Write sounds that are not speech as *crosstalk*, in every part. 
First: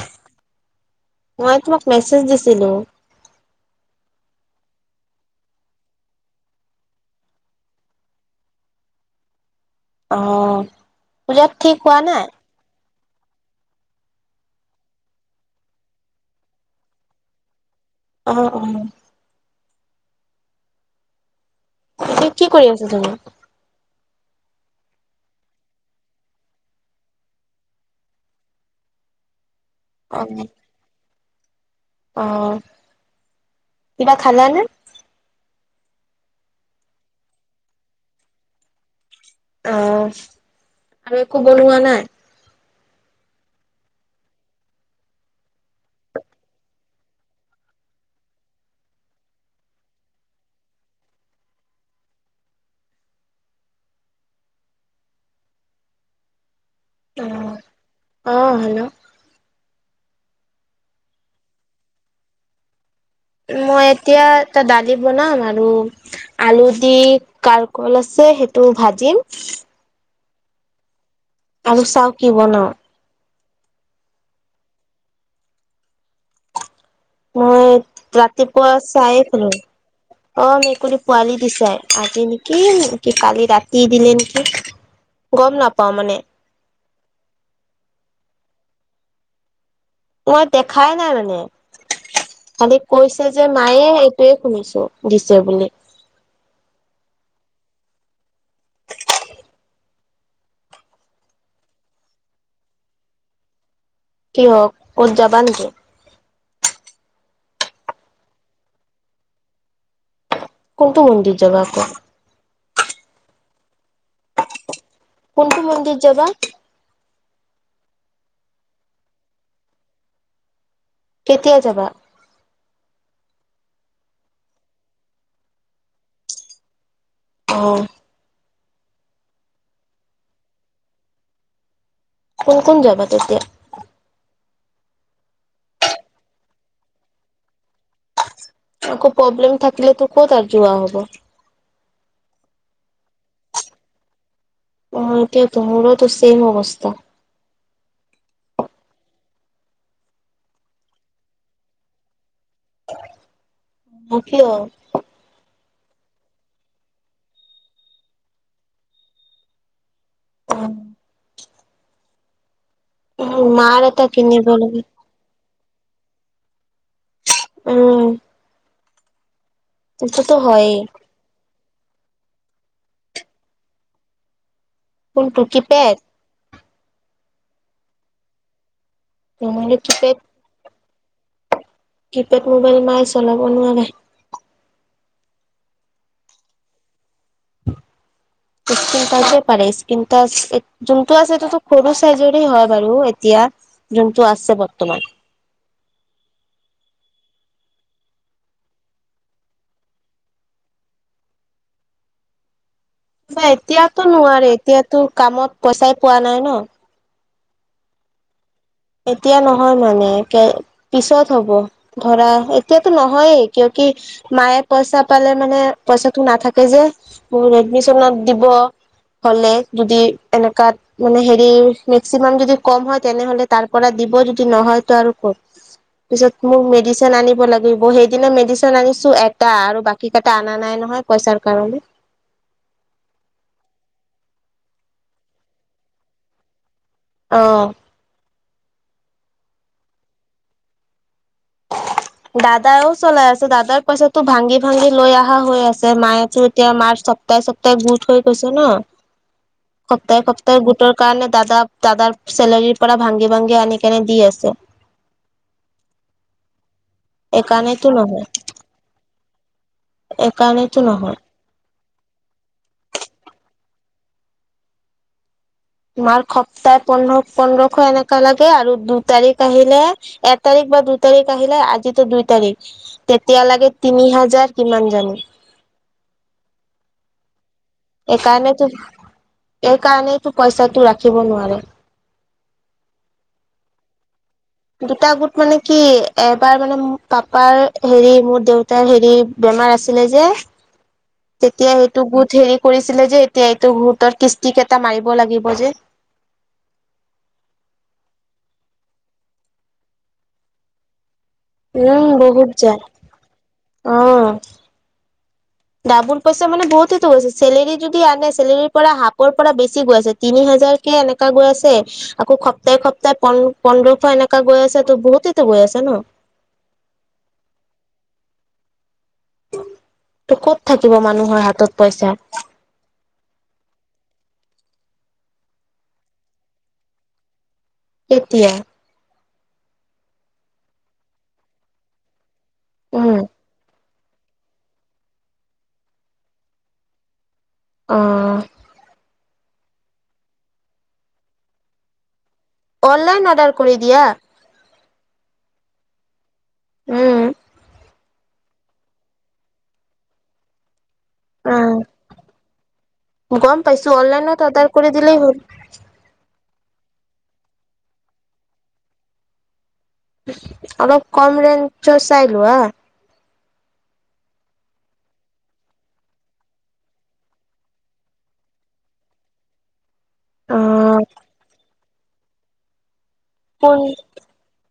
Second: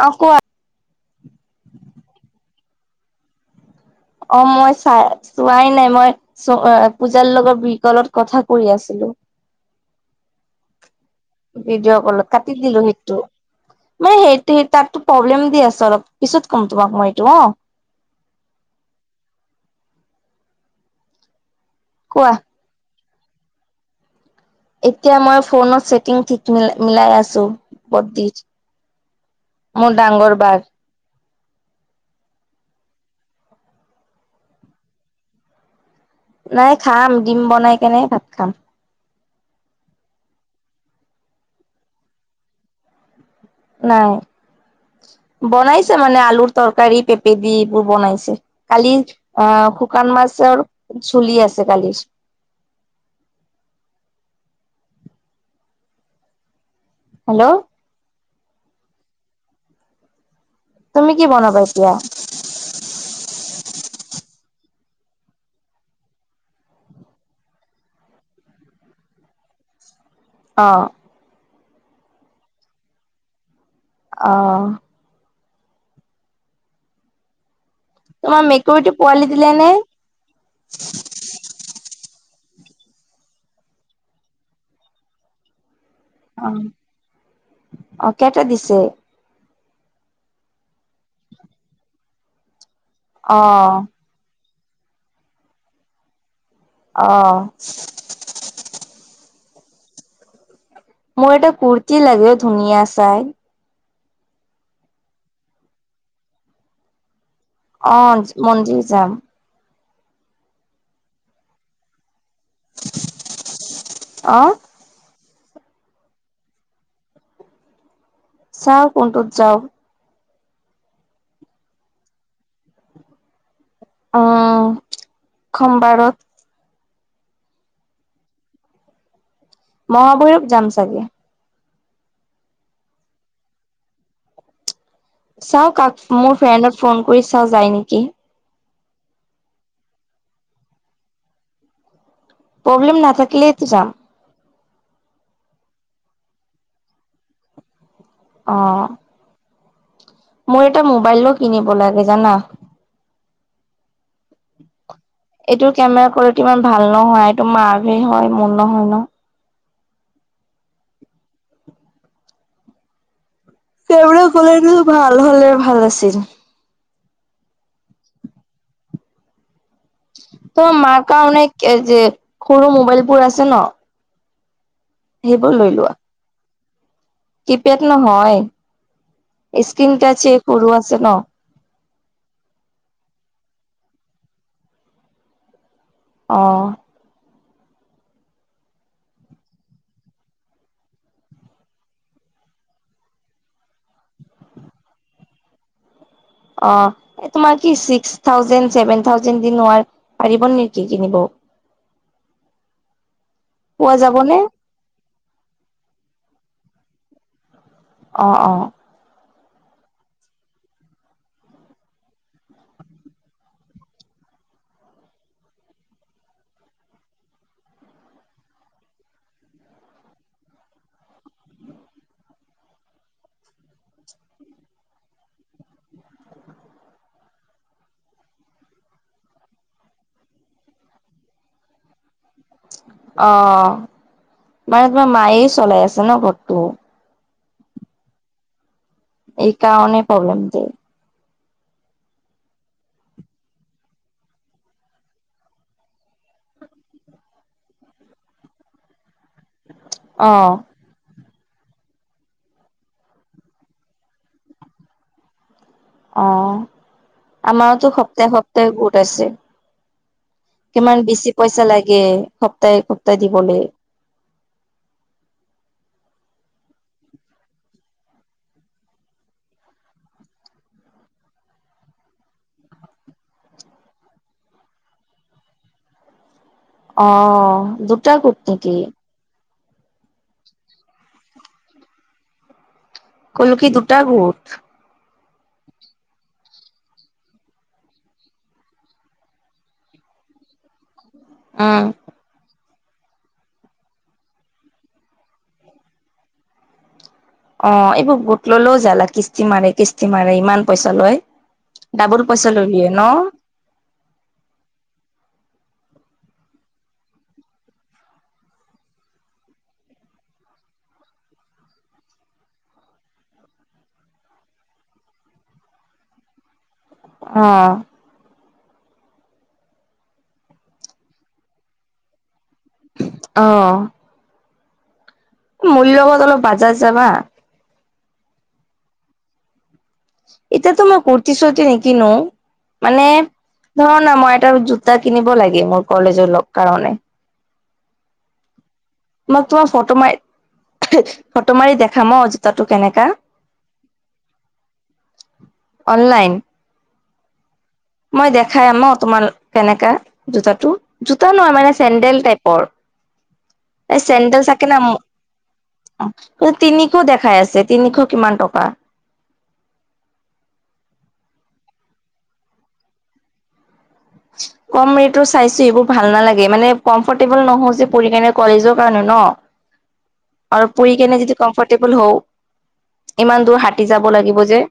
অ কোৱা মই তোমাক মেছেজ দিছিলো। অ' মই চাই চোৱাই নাই মই চ পূজাৰ লগৰ বিকললত কথা কৰি আছিলো। অহ। ভিডিঅ' কলত কাটি দিলো সেই মানে সেইটো স তাতো প্ৰব্লেম দি আছ অলপ পিছত ক'ম তোমাক মই এইটো অ', অ-অ, এয়া কোৱা কি কৰি আছে জানো। এতিয়া মই ফোনত ছেটিং ঠিক মিলাই আছো *unintelligible* মোৰ ডাঙৰ বাৰ, অহ কিবা খালা নে? নাই খাম দিম বনাই কেনে ভাত খাম। অ' আৰু একো বনোৱা নাই। নাই *unintelligible* বনাইছে মানে আলুৰ তৰকাৰী পেপেদি এইবোৰ বনাইছে কালি অ, শুকান মাছ তেওঁৰ চুলি আছে কালি। *inaudible* অ হেল্ল', অ, হেল্ল', তুমি কি বনাবা এতিয়া? মই এতিয়া এটা দালি বনাম আৰু আলু দি কাৰকল আছে সেইটো ভাজিম। অ', আৰু চাও কি বনাও। অহ', মই তোমাৰ ৰাতিপুৱা মেকুৰীটো চাহয়ে পোৱালি খালো দিলে নে? অ, মেকুৰী পোৱালি দিছে আ আজি নেকি -নেকি কালি ৰাতি দিলে নেকি গম নাপ অ', অ', কেইটা দিছে? মই দেখাই নাই মানে খালি কৈছে অ যে মায়ে এইটোৱে শুনিছো দিছে বুলি। অ', মোৰ এটা কুৰ্তি লাগে অ, ধুনীয়া চাই। কিয় কদ যাবা নেকি? অ, মন্দিৰ যাম। কোনটো মন্দিৰ যাবা আকৌ? অ', কোনটো মন্দিৰ যাবা? চাওঁ কোনটোত যাওঁ কেতিয়া যাবা? উম সোম বাৰত। অঁ মহাভৈৰৱ যাম চাগে। কোন কোন যাবা তেতিয়া? চাওঁ কাক মোৰ ফ্ৰেণ্ডক ফোন কৰি চাওঁ যায় নেকি? আকৌ প্ৰব্লেম থাকিলে তো ক'ত আৰ যোৱা হ'ব। প্ৰব্লেম নাথাকিল টো যাম। অঁ সেইটোৱেই ত' মাৰোতো ছেম অৱস্থা। অঁ মোৰ এটা মোবাইলো কিনিব লাগে জানা। অ' কিয়? কোৱালটি ইমান ভাল নহয় এটো মাৰহে হয় মন নহয় ন। উম। এটা সেইবোৰে কিনিব গ'লেনো লাগে ভাল হ'লে ভাল আছিল। উম। এইটোত হয়েই। কে যে সৰু মোবাইলবোৰ আছে ন। কোনটো সেইবোৰ কি লৈ লোৱা। পেদ? কিপেড নহয়, নহ'লে স্ক্ৰিন কিপেড টাচে সৰু আছে ন। কিপেড মোবাইল মাই চলাব নোৱাৰে। অঁহ। *unintelligible* *unintelligible* যোনটো আছে টো টো কৰবো চাইজৰে হয় বাৰু এতিয়া জোনটো আছে বৰ্তমান। অ' তোমাৰ কি চিক্স থাউজেণ্ড ছেভেন থাউজেণ্ দি নোৱাৰ পাৰিব নেকি কিনিব। *inaudible* নাই পোৱা এতিয়াতো যাবনে? নোৱাৰে এতিয়াতো কামত পইচাই পোৱা নাই ন। অ'- অ'। এতিয়া নহয় মানে কে পিছত হ'ব ধৰা এতিয়াতো নহয়েই কিয় কি মায়ে পইচা পালে মানে পইচাটো নাথাকে যে মোৰ এডমিচনত দিব। হ'লে যদি এনেকাত মানে হেৰি মেক্সিমাম যদি কম হয় তেনেহ'লে তাৰ পৰা দিব যদি নহয় ত' আৰু ক'ত। পিছত মোক মেডিচিন আনিব লাগিব সেইদিনা মেডিচিন আনিছো এটা আৰু বাকি কেইটা আনা নাই। নহয় পইচাৰ কাৰণে। অ', মানে তোমাৰ মায়ে চলাই আছে ন ঘৰটো। অ'। এই কাৰনে প্ৰব্লেম দে দাদাও চলাই আছে দাদাৰ পইচাতো ভাঙি- ভাঙি লৈ অহা হৈ আছে মায়ে টো এতিয়া মাৰ সপ্তাহে-সপ্তাহে গোট হৈ গৈছে ন, সপ্তাহে- অ', সপ্তাহে গোটৰ কাৰণে দাদা দাদাৰ চেলেৰীৰ পৰা ভাংঙি ভাংগি আনি কেনে দি আছে। অ', এইকাৰণেতো আমাৰতো নহয় সপ্তাহ-সপ্তাহে গোট আছে। এইকাৰণেতো কিমান নহয় বেছি পইচা লা গে সপ্তাহে-সপ্তাহে দিবলে। তোমাৰ সপ্তাহ পোন্ধৰ পোন্ধৰশ এনেকা লাগে আৰু দু তাৰিখ আহিলে এ তাৰিখ বা দুই তাৰিখ আহিলে আজিতো দুই তাৰিখ তেতিয়া লাগে তিনি হাজাৰ কিমান জানো। অ', দুটা গোট নেকি। এই কাৰণেইটো পইচাটো ৰাখিব নোৱাৰে। ক'লো কি দুটা গোট। দুটা গোট মানে কি এবাৰ মানে মোক পাপাৰ হেৰি মোৰ দেউতাৰ হেৰি বনাই আছিলে যে তেতিয়া উম, সটো গোট হে কৰিছিলে যে এতিয়া এইটো গোটৰ কিস্তি কেইটা মাৰিব লাগিব যে। অ', এইবোৰ গোট ল'লেও জালা কিস্তি মাৰে- কিস্তি মাৰে ইমান পইচা লয়। উম ডাবুল বহুত পইচা যায় ল'লিয়ে ন। অ ডাবুল পইচা মানে বহুটো গৈছে চেলেৰী যদি আহে চেলেৰী পৰা হাফৰ পৰা বেছি গৈ আছে তিনি হাজ যাৰ কে এনেকা গৈ আছে আকৌ সপ্তাহে সপ্তাহে প পন্ধৰশ এনেকা গৈ আছে তো বহুতে টো আছে ন। অ'। ত' ক'ত থাকিব মানুহৰ হাতত পইচা। অ'। মোৰ লগত অলপ বাজাৰ যাবা। এতিয়া। এতিয়াতো মই কুৰ্তি চুৰ্তি নিকিনো মানে উম ধৰা না মই এটা জোতা কিনিব লাগে মোৰ কলেজৰ লগ কাৰণে। অ'। মই তোমাৰ ফটো মাৰি ফটো মাৰি দেখাম জোতাটো কেনেকা অনলাইন অৰ্ডাৰ কৰি দিয়া। অনলাইন। উম। মই দেখাই আম ন তোমাৰ কেনেকা জোতাটো। জোতা নহয় মানে অ চেণ্ডেল টাইপৰ। গম পাইছো অনলাইনত চেন্দেল চাকে অৰ্ডাৰ কৰি ন দিলেই হ'ল অ তিনি *unintelligible* দেখাই আছে তিনিশ কিমান টকা। অলপ কম ৰেঞ্জৰ চাই লোৱা। *inaudible* কম ৰেটৰ চাইছো এইবোৰ ভাল নালাগে মানে কম্ফৰ্টেবল নহও যে পঢ়ি কাৰণে কলেজৰ কাৰণে ন অ আৰু পুৰী কেনে যদি কম্ফৰ্টেবল হওঁ ইমান দূৰ কোন হাতী যাব লাগিব যে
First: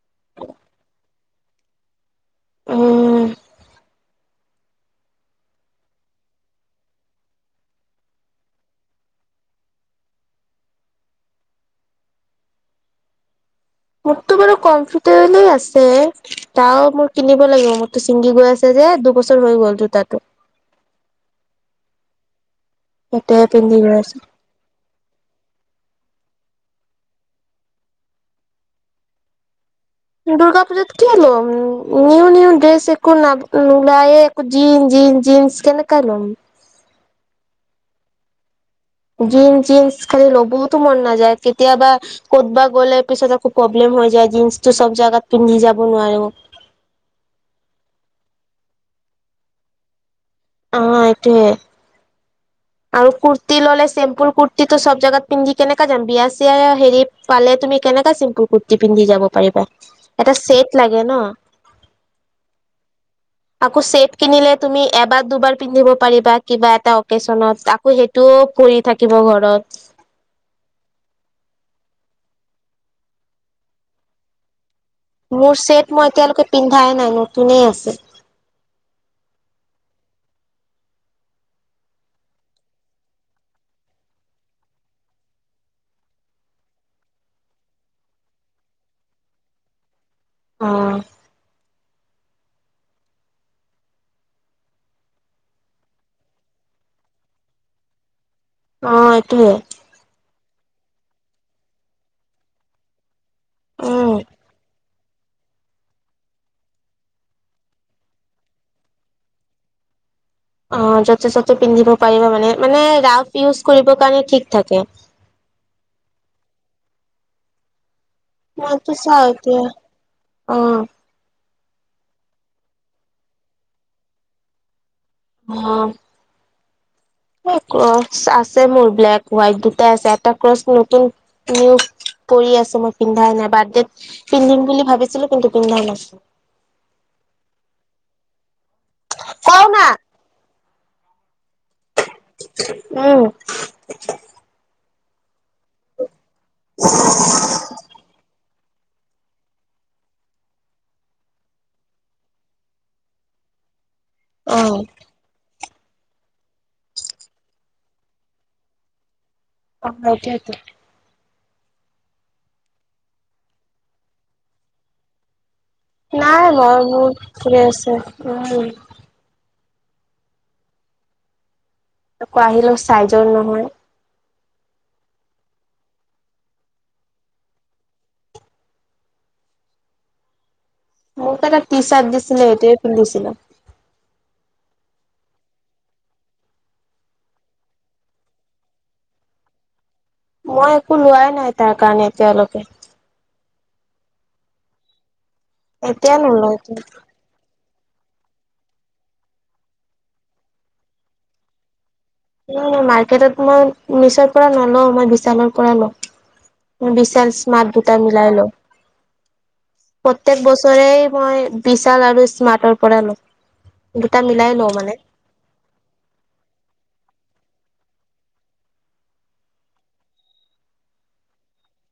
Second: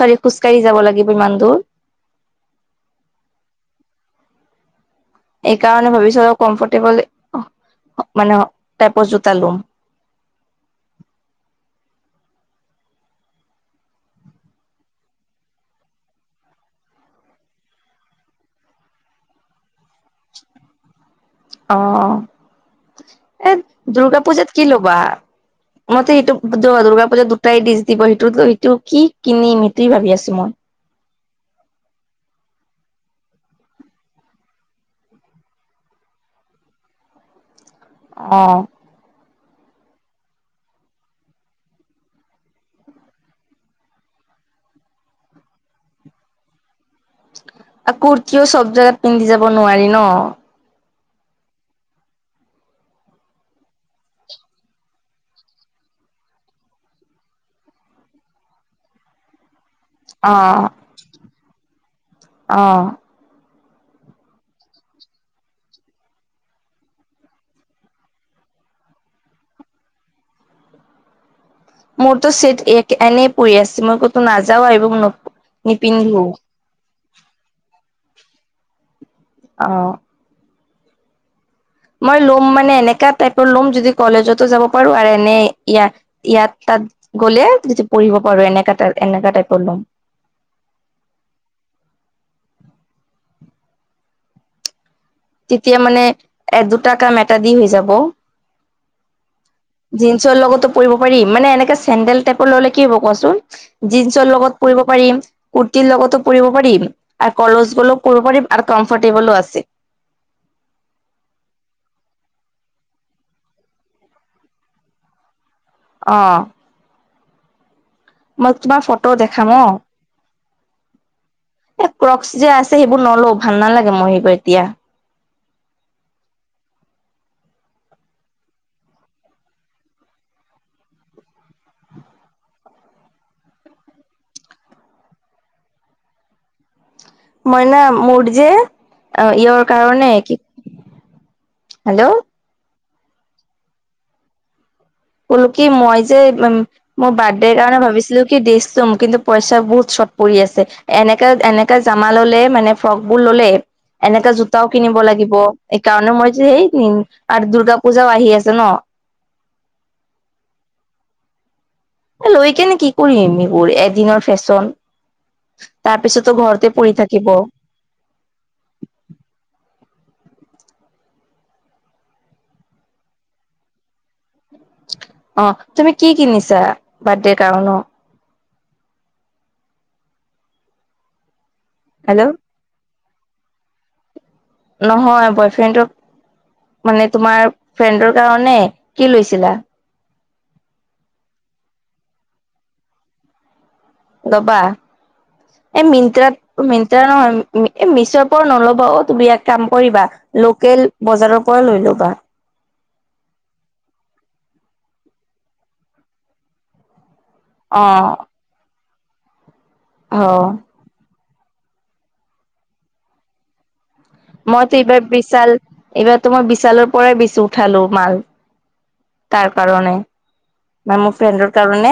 চাল খোজকাঢ়ি যাব লাগিব ইমান দূৰ উম। এইকাৰণে ভাবিছোঁ আৰু কমফৰ্টেবল মানে টাইপৰ জোতা লম *inaudible* মোৰতো বাৰু কম্ফটেবুলে আছে তাও মোৰ কিনিব লাগিব মোৰতো ছিঙগি গৈ আছে যে দুবছৰ হৈ গ'ল জোতাটো অ', সেইটোৱে এ পিন্ধি গৈ দূৰ্গা আছো পূজাত কি ল'বা? মতে সেইটো দুৰ্গা পূজা দুটাই ডিচ দিব সেইটোত সটো কি কিনিমটো দুৰ্গা পূজাত কি হল নিউ, নিউ ড্ৰেছ একো ন ওলাইে একো জিনন্ জিন জন্স কেনেকা ল'ম অ', জিন্ জিন্স খালি ল'বতো মন নাযায় কেতিয়াবা ক'তবা গ'লে পিছত প্ৰব্লেম হৈ যায় জীন্চ টো চব জোগাত পিন্ধি যাব নোৱাৰে কুৰ্তিও চব জোগাত পিন্ধি যাব নোৱাৰি ন। অ', এইটোয়ে আৰু কুৰ্তি ললে চিম্পুল কুৰ্তীটো চব জোগাত পিন্ধি কেনেকা যাম বিয়া চিয়া হেৰি পালে তুমি কেনেককা চিম্পুল কুৰ্তি পিন্ধি যাব পাৰিবা, এটা চেট লাগে ন। আহ, আকৌ চেট কিনিলে তুমি এবাৰ দুবাৰ পিন্ধিব পাৰিবা কিবা এটা অকেজনত আকৌ সেইটোও পৰি থাকিব ঘৰত মোৰতো চেট এনেই পৰি আছে মই কতো নাযাও আহিব মোৰ চেট মই এতিয়ালৈকে পিন্ধাই নাই নতুনে আছে অ', মই ল'ম মানে এনেকা টাইপৰ ল'ম যদি কলেজতো যাব পাৰো আৰু এ ন ইয়াত ইয়াত গ'লে পঢ়িব পাৰো এনেকা এনেকা টাইপৰ লম উম তেতিয়া মানে এ দুটা কাম এটা দি হৈ যাব অ এইটোয়ে জিস্নৰ লগতো কৰিব পাৰি মানে এনেকা চেণ্ডেল টাইপৰ ল'লে কি হ'ব কোৱাচোন উম। জিনচ্ লগত কৰি ম কুৰ্তিৰ লগতো পুব পাৰিম আৰু কলচ গলো পব পাৰিম আৰু কমফৰ্টেবলো আছে অ', য'তে ত'তে পিন্ধিব পাৰিবা মানে মানে ৰাফ ইউজ কৰিব কাৰণে ঠিক থাকে *inaudible* অহ, মই তোমাৰ মইতো ফটো চাও দেখাম অ', এতিয়া অ এ ক্ৰ অ্সি যে আছে সেইবোৰ নলওঁ ভাল নালাগে মই সেই কৰ এতিয়া অ', ক্ৰচ আছে মোৰ ব্লেক হোৱাইট দুটাই আছে এটা ক্ৰচ নতুন নিউ পৰি আছো মই পিন্ধাই নাই বাৰ্থডেত পিন্ধিম বুলি ভাবিছিলো কিন্তু পিন্ধা নাছিলো *inaudible* মইনা মোৰ যে কও ইয়ৰ না কাৰণে, কি হেল্ল', উম কলো কি মই যে উ মোৰ বাৰ্থডেৰ কাৰণে ভাবিছিলো কি কিন্তু পইচা বহুত চৰ্ট পৰি আছে এনেকা এনেকা জামা ললে মানে ফ্ৰক বোৰ ললে এনেকা অ জোতাও কিনিব লাগিব সেইকাৰণে মই যে সেই আৰু দুূৰ্গা পূজাও আহি আছে ন অ', *unintelligible* লৈ কেনে কি কৰিম এইবোৰ এদিনৰ ফেশ্বন তাৰ পিছতো নাই, ঘৰতে মই পৰি বহুত থাকিব ফ আছো উ আকৌ আহিলো চাইজৰ নহয়। অ' তুমি কি কিনিছা বাৰ্থডেৰ কাৰনে। মোৰত এটা ট চাৰ্ট হেল্ল' দিছিলে এটোৱ পিন্ধিছিলো। নহয় বয়ফ্ৰেণ্ডক মানে তোমাৰ ফ্ৰেণ্ডৰ কাৰণে কি লৈছিলা। মই একো লোৱাই নাই তাৰ কাৰণে এতিয়ালৈকে। দবা এই এতিয়া নলওঁ মিন্ত্ৰা-মিন্ত্ৰা নহয়। এ মিছৰ পৰা নল'বা অ তুমি ইাক কাম কৰিবা লোকেল বজাৰৰ পৰা লৈ ল'বা। মাৰ্কেটত মই মিচৰ পৰা নলও মই বিশালৰ পৰা লওঁ। বিশাল স্মাৰ্ট অ বুটাৰ মিলাইলৈ অ প্ৰত্যেক বছৰেই মই বিশাল আৰু স্মাৰ্টৰ পৰা লওঁ। দুটা মিলাই লওঁ মইতো মানে। এইবাৰ বিশাল এইবাৰো মই বিশালৰ পৰাই বিচি উঠালো মাল। তাৰ কাৰণে ম মোৰ ফ্ৰেণ্ডৰ কাৰণে।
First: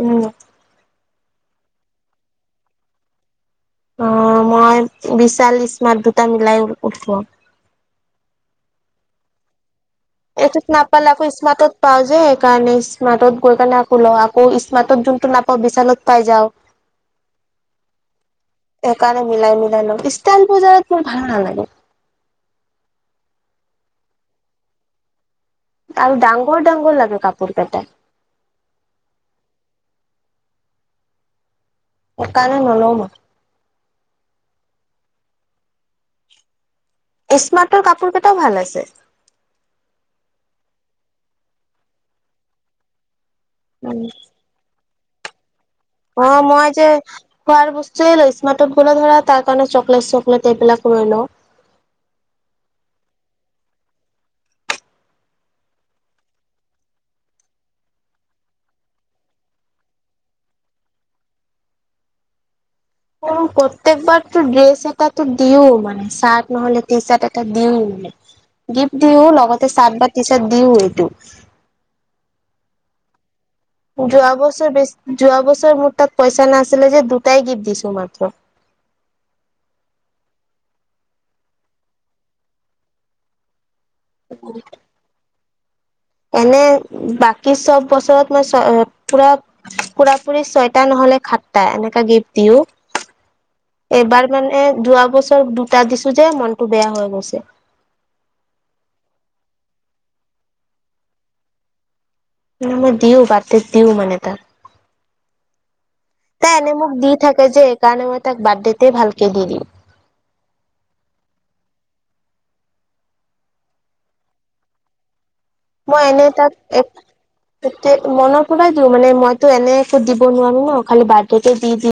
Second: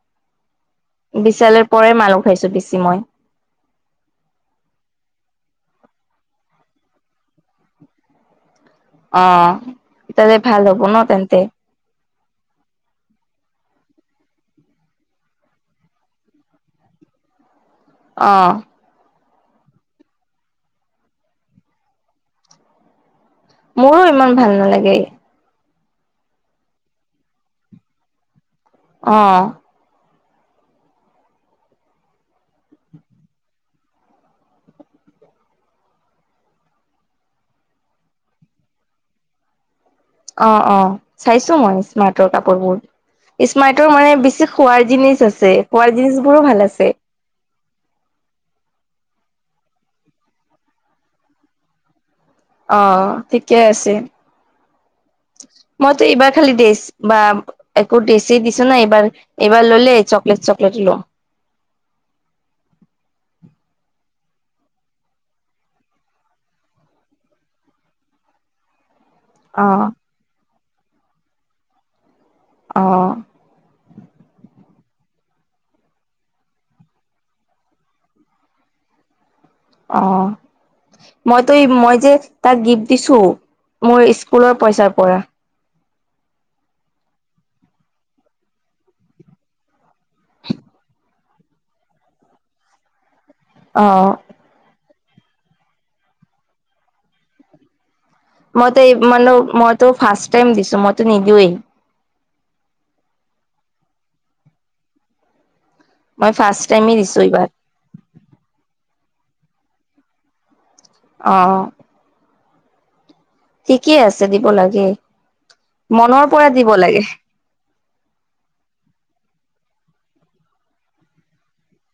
উম, বিশালৰ পৰাই মালুহ খাইছো পছি মই অহ মই বিশাল স্মাৰ্ট দুটা মিলাই উঠোৱা। অ তাতে ভাল এইটোত হ'ব ন নাপালে আকৌ তেন্তে স্মাতত পাওঁ যে। কাৰণে স্মাৰ্টত গৈ কাৰণে আকৌ লওঁ আকৌ স্মাৰটত যোনটো নাপাওঁ বিশালত পাই যাওঁ। *inaudible* অহ মিলাই-মিলাই ল ষ্টাইল বজাৰত মোৰ ভাল নালাগে। মোৰো ইমান ভাল নালাগে আৰু ডাঙৰ-ডাঙৰ লাগে কাপোৰ কেটা। অ সেইকাৰনে নলও মই। স্মাৰ্টৰ কাপোৰ কেইটাও ভাল আছে। অ-অ চাইছো মই স্মাৰ্টৰ কাপোৰবোৰ স্মাৰ্টৰ মানে বেছি খোৱাৰ জিনিছ আছে। খোৱাৰ জিনিচ বোৰো অ' ভাল মই যে আছে খোৱাৰ বস্তু স্মাৰটত গলে ধৰা তাৰ কাৰণে চকলেট চকলেট এইবিলাক ই ল। অ' ঠিকে আছে। *inaudible* মইতো এইবাৰ খালি ড্ৰেছ বা একো ড্ৰেছ দিছো ন এইবাৰ এইবাৰ ল'লে চকলেট চকলেট। ল *inaudible* *unintelligible* প্ৰত্যেকবাৰতো ড্ৰেছ এটাো দিও মানে চাৰ্ট নহ'লে টি চাৰ্ট এটা দিও মানে গিফ্ট দিও অ লগতে চাৰ্ট বা ট চাৰ্ট দিও এইটো অঁ', যোৱা বছৰ বেছ যোৱা বছৰ মুৰ তাত পইচা নাছিলে যে দুটাই গিফ্ট দিছো মাত্ৰ। *unintelligible* অ' মইতো মই যে তাক গিফ্ট দিছো। মোৰ স্কুলৰ পইচাৰ পৰা এনে বাকী চব বছৰত মই চ পুৰা পুৰা পুৰি ছয়টা নহলে সাতটা এনেকা গিফ্ট দিও। অ এইবাৰ মানে যোৱা বছৰ দুটা দিছো যে মনটো বেয়া হৈ গৈছে। মইতো এই মানে মইতো ফাৰ্ষট টাইম দিছো মইতো নিদিওঁৱেই। ন মই দিও বাৰ্দেদ দিও মান ত। মই তাই ফাৰ্ষ্ট এনে মোক টাইমে দি দিছো থাকে এইবাৰ যে এইকাৰণে মই তাক বাৰ্থডেতে ভালকে দি দিও। অহ, ঠিকেই আছে দিব লাগে। মই মনৰ এনে পৰা তাক দিব লাগে মনত পেলাই দিওঁ মানে মইতো এনে দিব দিব নোৱাৰো ন খালি বাৰ্থডেট দি দিম